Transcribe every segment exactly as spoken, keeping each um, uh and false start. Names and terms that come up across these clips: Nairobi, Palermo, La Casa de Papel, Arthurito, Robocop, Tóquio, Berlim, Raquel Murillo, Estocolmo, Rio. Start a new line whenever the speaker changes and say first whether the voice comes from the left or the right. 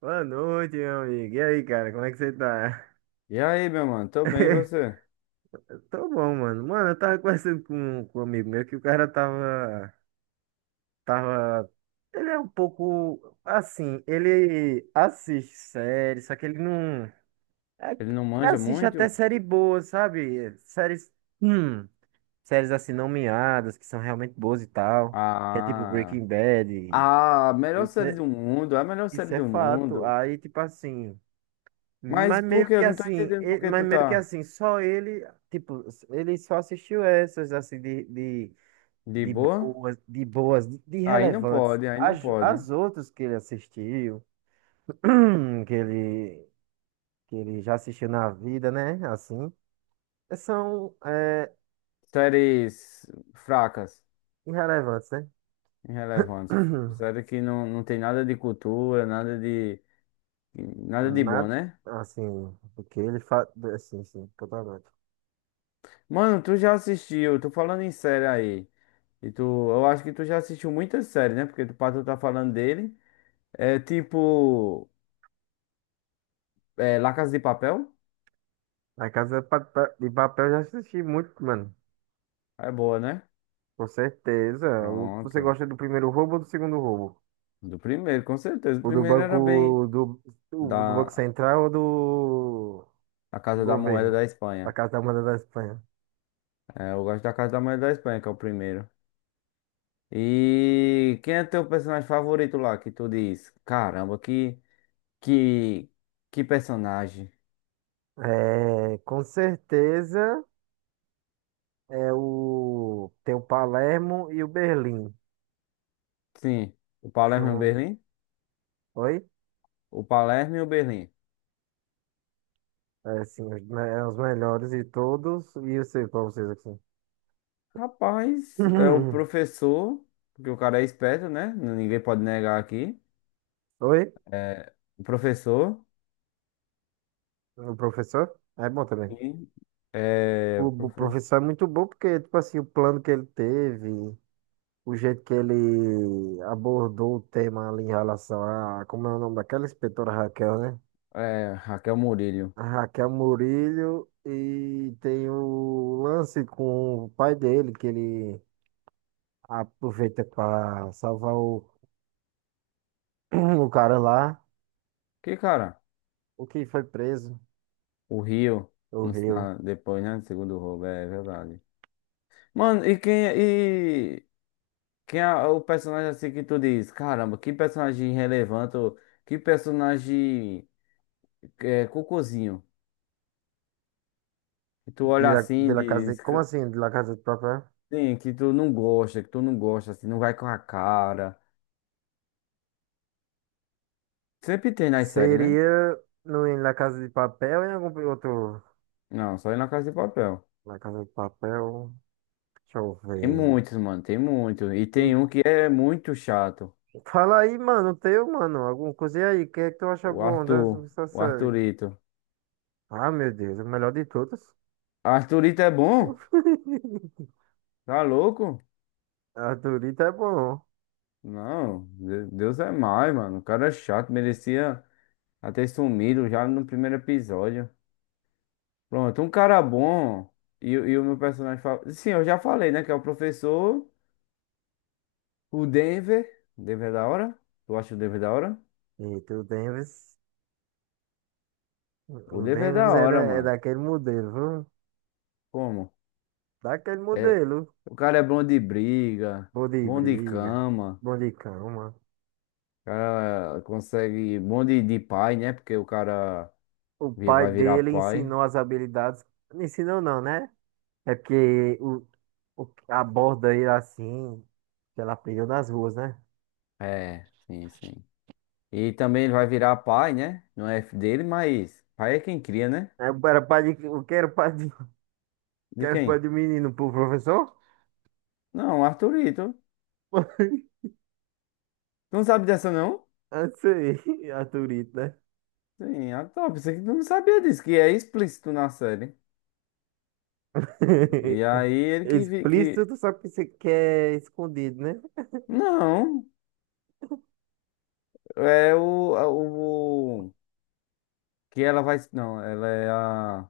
right: Boa noite, meu amigo. E aí, cara, como é que você tá?
left: E aí, meu mano? Tô bem, e você?
right: Tô bom, mano. Mano, eu tava conversando com, com um amigo meu que o cara tava, tava. Ele é um pouco assim, ele assiste séries, só que ele não. é
left: Ele não
right: ele
left: manja
right: assiste até
left: muito?
right: série boa, sabe? Séries. Hum, séries assim, não miadas, que são realmente boas e tal. Que é tipo
left: Ah,
right: Breaking Bad.
left: ah, a melhor
right: Isso
left: série
right: é,
left: do mundo, a melhor série
right: isso é
left: do
right: fato.
left: mundo.
right: Aí, tipo assim.
left: Mas
right: Mas
left: por
right: meio
left: que?
right: que
left: Eu não tô
right: assim,
left: entendendo por
right: e-
left: que
right: mas
left: tu
right: meio que
left: tá
right: assim, só ele, tipo, ele só assistiu essas assim de, de,
left: de
right: de
left: boa.
right: boas, de boas, de, de
left: Aí não
right: relevantes.
left: pode, aí não
right: As,
left: pode.
right: as outras que ele assistiu, que ele, que ele já assistiu na vida, né? Assim, são é,
left: Séries fracas,
right: irrelevantes, né?
left: irrelevantes. Série que não, não tem nada de cultura, nada de, nada de bom,
right: Nada,
left: né?
right: assim, porque ele faz, assim, sim, totalmente.
left: Mano, tu já assistiu, tô falando em série aí. E tu, eu acho que tu já assistiu muitas séries, né? Porque tu, pra tu tá falando dele. É tipo. É, La Casa de Papel?
right: A Casa de Pa- Pa- de Papel eu já assisti muito, mano.
left: É boa, né?
right: Com certeza. O- Você
left: Pronto.
right: gosta do primeiro roubo ou do segundo roubo?
left: Do primeiro, com certeza. O
right: O do
left: primeiro era bem
right: banco do, do, do Banco
left: da
right: Central ou do
left: a Casa da Moeda
right: governo?
left: da
right: Da
left: Espanha.
right: Casa da Moeda da Espanha.
left: É, eu gosto da Casa da Moeda da Espanha, que é o primeiro. E quem é teu personagem favorito lá, que tu diz? Caramba, que que que personagem.
right: É, com certeza é o tem o Palermo e o Berlim.
left: Sim, o Palermo e o
right: São,
left: Berlim?
right: oi?
left: O Palermo e o Berlim.
right: É, sim, os, me- é os melhores de todos. E eu sei pra vocês aqui.
left: Rapaz, é o professor, porque o cara é esperto, né? Ninguém pode negar aqui.
right: Oi?
left: É, o professor.
right: O professor? É bom também.
left: E é,
right: O, o
left: professor,
right: professor é muito bom porque, tipo assim, o plano que ele teve. O jeito que ele abordou o tema ali em relação a, como é o nome daquela inspetora Raquel, né?
left: é, Raquel Murillo.
right: A Raquel Murillo e tem o lance com o pai dele, que ele aproveita para salvar o, o cara lá,
left: Que cara?
right: o que foi preso
left: O Rio,
right: o
left: no-
right: Rio.
left: na- depois, né? Segundo roubo, é verdade. Mano, e quem e quem é o personagem assim que tu diz? Caramba, que personagem relevante, ou que personagem é, cocôzinho. Que tu
right: De
left: olha
right: La,
left: assim
right: de
left: e
right: La Casa
left: diz,
right: de, como
left: que-
right: assim, de La Casa de Papel?
left: sim, que tu não gosta, que tu não gosta, assim, não vai com a cara. Sempre tem nas séries, né?
right: Seria no, em La Casa de Papel ou em algum outro.
left: Não, só aí na Casa de Papel.
right: La Casa de Papel, deixa eu
left: Tem
right: ver.
left: muitos, mano, tem muito. E tem um que é muito chato.
right: Fala aí, mano, teu, mano, alguma coisa aí, o que é que tu acha
left: O
right: bom
left: Arthur,
right: dessa
left: o
right: série?
left: Arthurito.
right: Ah, meu Deus, o melhor de todas.
left: Arthurito é bom? Tá louco?
right: A Dorita é bom.
left: Não, De- Deus é mais, mano. O cara é chato, merecia até sumido já no primeiro episódio. Pronto, um cara bom. E, o- e o meu personagem favorito. Sim, eu já falei, né? Que é o professor, o Denver. O Denver é da hora? Tu acha o Denver da hora?
right: Eita, o Davis,
left: O
right: o
left: Denver é
right: Davis
left: da
right: é, da,
left: hora,
right: é
left: mano.
right: daquele modelo, viu?
left: Como?
right: Daquele
left: É,
right: modelo.
left: o cara é bom de briga,
right: Bom de
left: bom de
right: briga,
left: cama.
right: bom de cama.
left: O cara consegue um monte de de pai, né? Porque o cara
right: O
left: vi-
right: pai
left: vai virar
right: dele
left: pai.
right: ensinou as habilidades, não ensinou não, né? É porque o, o, aborda ele assim, que ela aprendeu nas ruas, né?
left: É, sim, sim. E também ele vai virar pai, né? Não é F dele, mas pai é quem cria, né?
right: É, era o pai de, o que era pai de.
left: De
right: Quer foi
left: quem?
right: de menino pro professor?
left: Não, Arthurito. Tu não sabe dessa, não?
right: Eu sei, Arthurito, né?
left: Sim, ah, tá. Pensei que tu não sabia disso, que é explícito na série. E aí ele que... vi-
right: Explícito,
left: que...
right: tu sabe que você quer escondido, né?
left: Não, é o, a- o... o- Que ela vai... Não, ela é a...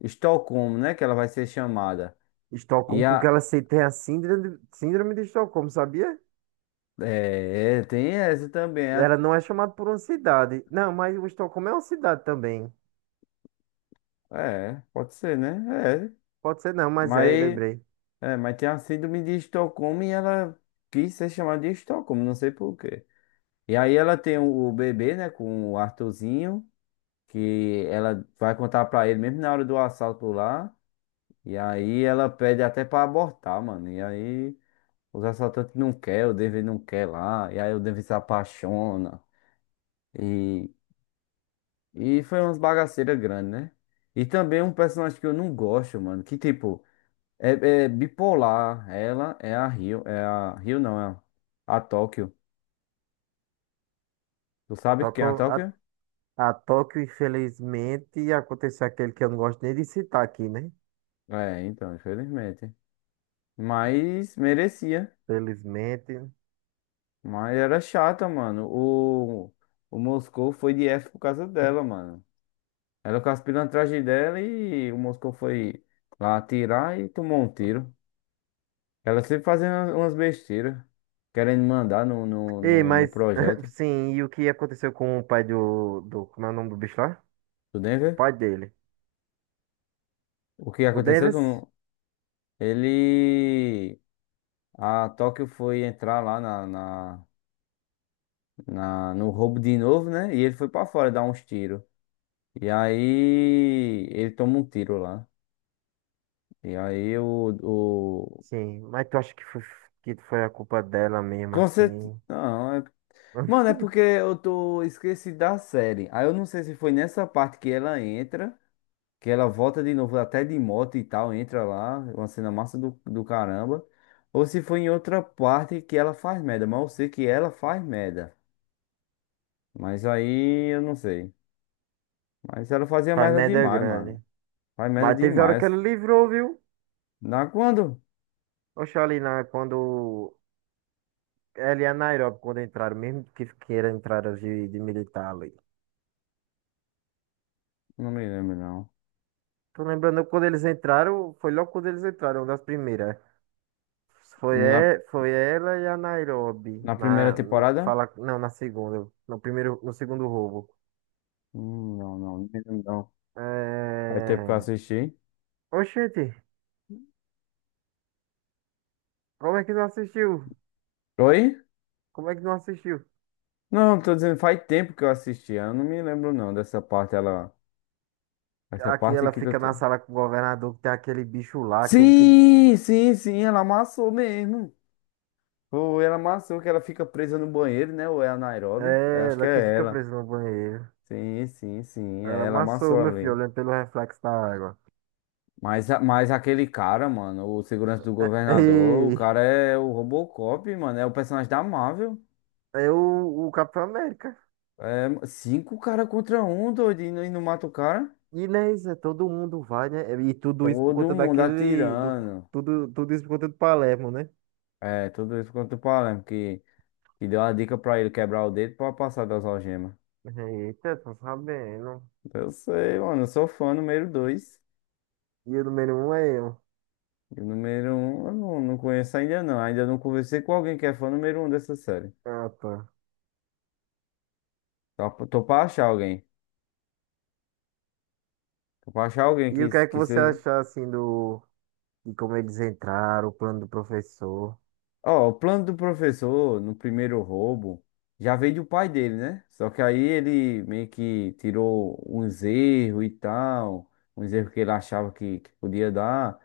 left: Estocolmo, né? Que ela vai ser chamada.
right: Estocolmo,
left: E
right: porque
left: a,
right: ela se- tem a síndrome, síndrome de Estocolmo, sabia?
left: é, tem essa também. É,
right: Ela não é chamada por uma cidade. Não, mas o Estocolmo é uma cidade também.
left: é, pode ser, né? É.
right: Pode ser não, mas é,
left: Mas,
right: lembrei.
left: é, mas tem a síndrome de Estocolmo e ela quis ser chamada de Estocolmo, não sei por quê. E aí ela tem o, o bebê, né, com o Arthurzinho, que ela vai contar pra ele mesmo na hora do assalto lá. E aí ela pede até pra abortar, mano. E aí os assaltantes não quer, o David não quer lá. E aí o David se apaixona. e E foi umas bagaceiras grandes, né? E também um personagem que eu não gosto, mano. Que tipo, é, é bipolar. Ela é a Rio. É a Rio, não, é a Tóquio. Tu
right: A
left: sabe quem é a
right: Tóquio, a,
left: Tóquio?
right: a Tóquio, infelizmente, aconteceu aquele que eu não gosto nem de citar aqui, né?
left: É, então, infelizmente. Mas merecia.
right: Felizmente.
left: Mas era chata, mano. O, o Moscou foi de F por causa dela, mano. Ela com as pilantragens dela e o Moscou foi lá atirar e tomou um tiro. Ela sempre fazendo umas besteiras, querendo mandar no, no,
right: Ei,
left: no, no
right: mas,
left: projeto
right: sim, e o que aconteceu com o pai do, do, como é o nome do bicho lá?
left: do
right: O
left: Denver.
right: pai dele.
left: O que
right: O
left: aconteceu? Tu
right: Davis?
left: não- Ele. A Tóquio foi entrar lá na, na, na- no roubo de novo, né? E ele foi pra fora dar uns tiros. E aí. Ele toma um tiro lá. E aí o. o...
right: Sim, mas tu acha que foi, que foi a culpa dela mesmo,
left: Com cer-
right: assim?
left: Não, é... Mano, é porque eu tô esqueci da série. Aí eu não sei se foi nessa parte que ela entra, que ela volta de novo até de moto e tal, entra lá, é uma cena massa do, do caramba. Ou se foi em outra parte que ela faz merda, mas eu sei que ela faz merda. Mas aí eu não sei. Mas ela fazia
right: Pai
left: merda
right: merda
left: demais,
right: grande.
left: mano. Faz merda
right: Mas teve hora que
left: demais.
right: ele livrou, viu?
left: Na quando?
right: Oxalá, na, quando, ela e a Nairobi, quando entraram, mesmo que, que era entraram de, de militar ali.
left: Não me lembro, não.
right: Tô lembrando quando eles entraram, foi logo quando eles entraram, uma das primeiras. Foi,
left: E Na,
right: e- foi ela e a Nairobi
left: na primeira
right: na no
left: temporada?
right: fala não na segunda no primeiro no segundo roubo.
left: Hum, não, não, não me lembro, não. Faz tempo que eu
right: É.
left: assisti.
right: Oxente, como é que não assistiu?
left: Oi?
right: Como é que não assistiu?
left: Não, tô dizendo, faz tempo que eu assisti. Eu não me lembro, não, dessa parte, ela. Essa
right: Aqui
left: parte
right: ela
left: que
right: fica
left: tu.
right: na sala com o governador que tem aquele bicho lá, aquele que
left: Sim, sim, sim, ela amassou mesmo. Ou ela amassou que ela fica presa no banheiro, né? Ou é a Nairobi? Eu
right: é
left: acho que
right: ela que
left: é
right: fica
left: ela.
right: presa no banheiro.
left: Sim, sim, sim,
right: Ela
left: é ela
right: amassou
left: amassou
right: meu filho
left: ali.
right: olhando pelo reflexo da água.
left: Mas, a- mas aquele cara, mano, o segurança do governador, o
right: E
left: cara é o Robocop, mano, é o personagem da Marvel.
right: é o, o Capitão América.
left: É cinco cara contra um, doido, e não e não mata o cara.
right: E né, isso é todo mundo vai, né? E tudo isso por
left: Todo
right: conta
left: mundo
right: daquele do
left: atirando.
right: tudo tudo isso por conta do Palermo, né?
left: É, tudo isso contra o Palermo, que, que deu a dica pra ele quebrar o dedo pra passar das algemas.
right: Eita, tô sabendo.
left: Eu sei, mano, eu sou fã número dois.
right: E o número um é eu.
left: E o número um, eu não, não conheço ainda não. Ainda não conversei com alguém que é fã número um dessa série.
right: Ah, tá.
left: Tô, tô pra achar alguém. Tô pra achar alguém
right: E o
left: que,
right: que é que
left: que
right: você
left: seja.
right: achou, assim, do. De como eles entraram, o plano do professor.
left: Ó, o plano do professor no primeiro roubo já veio do pai dele, né? Só que aí ele meio que tirou uns erros e tal, uns erros que ele achava que, que podia dar,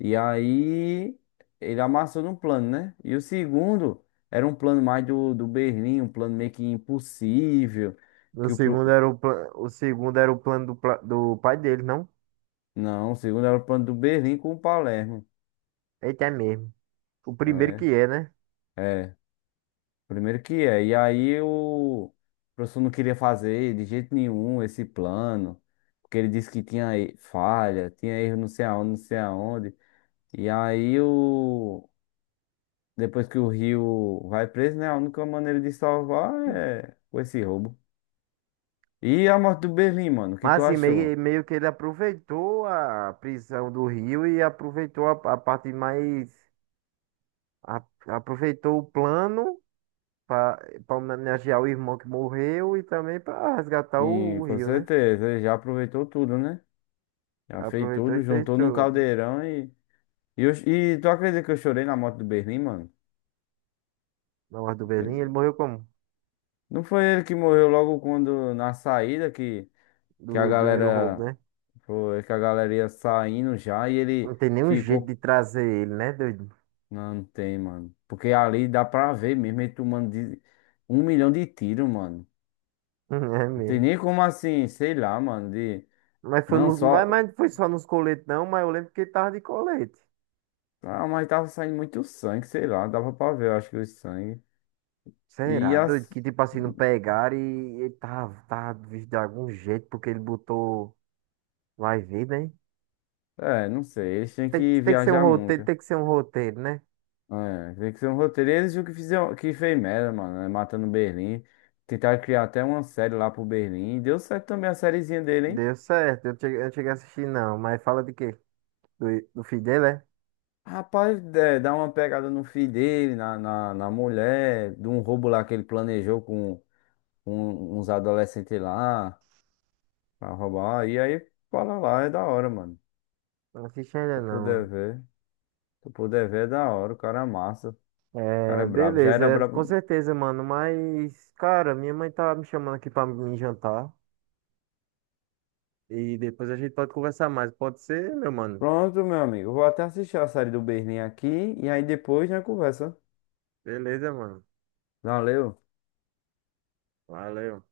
left: e aí ele amassou no plano, né? E o segundo era um plano mais do, do Berlim, um plano meio que impossível,
right: O
left: que o... pro-
right: segundo era o, pla- o segundo era o plano do, pla- do pai dele, não?
left: Não, o segundo era o plano do Berlim com o Palermo.
right: Eita, é mesmo. O primeiro que
left: É,
right: é, né?
left: é. Primeiro que é. E aí o professor não queria fazer de jeito nenhum esse plano, porque ele disse que tinha e- falha, tinha erro não sei aonde, não sei aonde. E aí o depois que o Rio vai preso, né? A única maneira de salvar é com esse roubo. E a morte do Berlim, mano, o que tu
right: Mas assim,
left: achou?
right: meio, meio que ele aproveitou a prisão do Rio e aproveitou a, a parte mais. A- aproveitou o plano para homenagear o irmão que morreu e também para resgatar o
left: Sim,
right: o
left: com
right: Rio, né?
left: certeza, ele já aproveitou tudo, né? Já fez
right: Aproveitou e
left: tudo,
right: fez
left: juntou num
right: tudo.
left: caldeirão e. E, eu- e tu acredita que eu chorei na morte do Berlim, mano?
right: Na morte do Berlim ele morreu como?
left: Não foi ele que morreu logo quando na saída que, que a
right: Do primeiro
left: galera
right: roubo, né?
left: foi que a galera ia saindo já e
right: Não
left: ele
right: tem nenhum jeito
left: ficou.
right: de trazer ele, né, doido?
left: Não, não tem, mano. Porque ali dá pra ver mesmo ele tomando de- um milhão de tiros, mano.
right: É
left: Não tem
right: mesmo.
left: nem como assim, sei lá, mano. De...
right: Mas foi
left: Não
right: no. vai-
left: só.
right: mas não foi só nos coletes, não, mas eu lembro que ele tava de colete.
left: Ah, mas tava saindo muito sangue, sei lá. Dava pra ver, eu acho que o sangue. E
right: Será, doido?
left: as.
right: Que tipo assim, não pegaram e ele tava, tava visto de algum jeito, porque ele botou. Vai ver, né?
left: É, não sei. Eles têm
right: Tem, que-
left: que
right: tem que ser um
left: viajar
right: roteiro,
left: muito.
right: tem que ser um roteiro, né?
left: É, tem que ser um roteiro. Eles o que fizeram, que fez merda, mano, né? Matando Berlim. Tentaram criar até uma série lá pro Berlim. Deu certo também a sériezinha dele, hein?
right: Deu certo, eu não cheguei, eu não cheguei a assistir, não. Mas fala de quê? Do, do filho dele, é?
left: Rapaz, é, dá uma pegada no filho dele, na, na, na mulher, de um roubo lá que ele planejou com, com uns adolescentes lá pra roubar. E aí, fala lá, é da hora, mano.
right: Não assisti
left: Se
right: ainda,
left: eu
right: não.
left: puder ver, se eu puder ver, é da hora. O cara é massa, o cara é
right: É,
left: brabo. Já
right: beleza,
left: era
right: é, com
left: brabo.
right: certeza, mano. Mas, cara, minha mãe tá me chamando aqui pra me jantar. E depois a gente pode conversar mais. Pode ser, meu mano?
left: Pronto, meu amigo. Vou até assistir a série do Berlim aqui e aí depois já conversa.
right: Beleza, mano.
left: Valeu.
right: Valeu.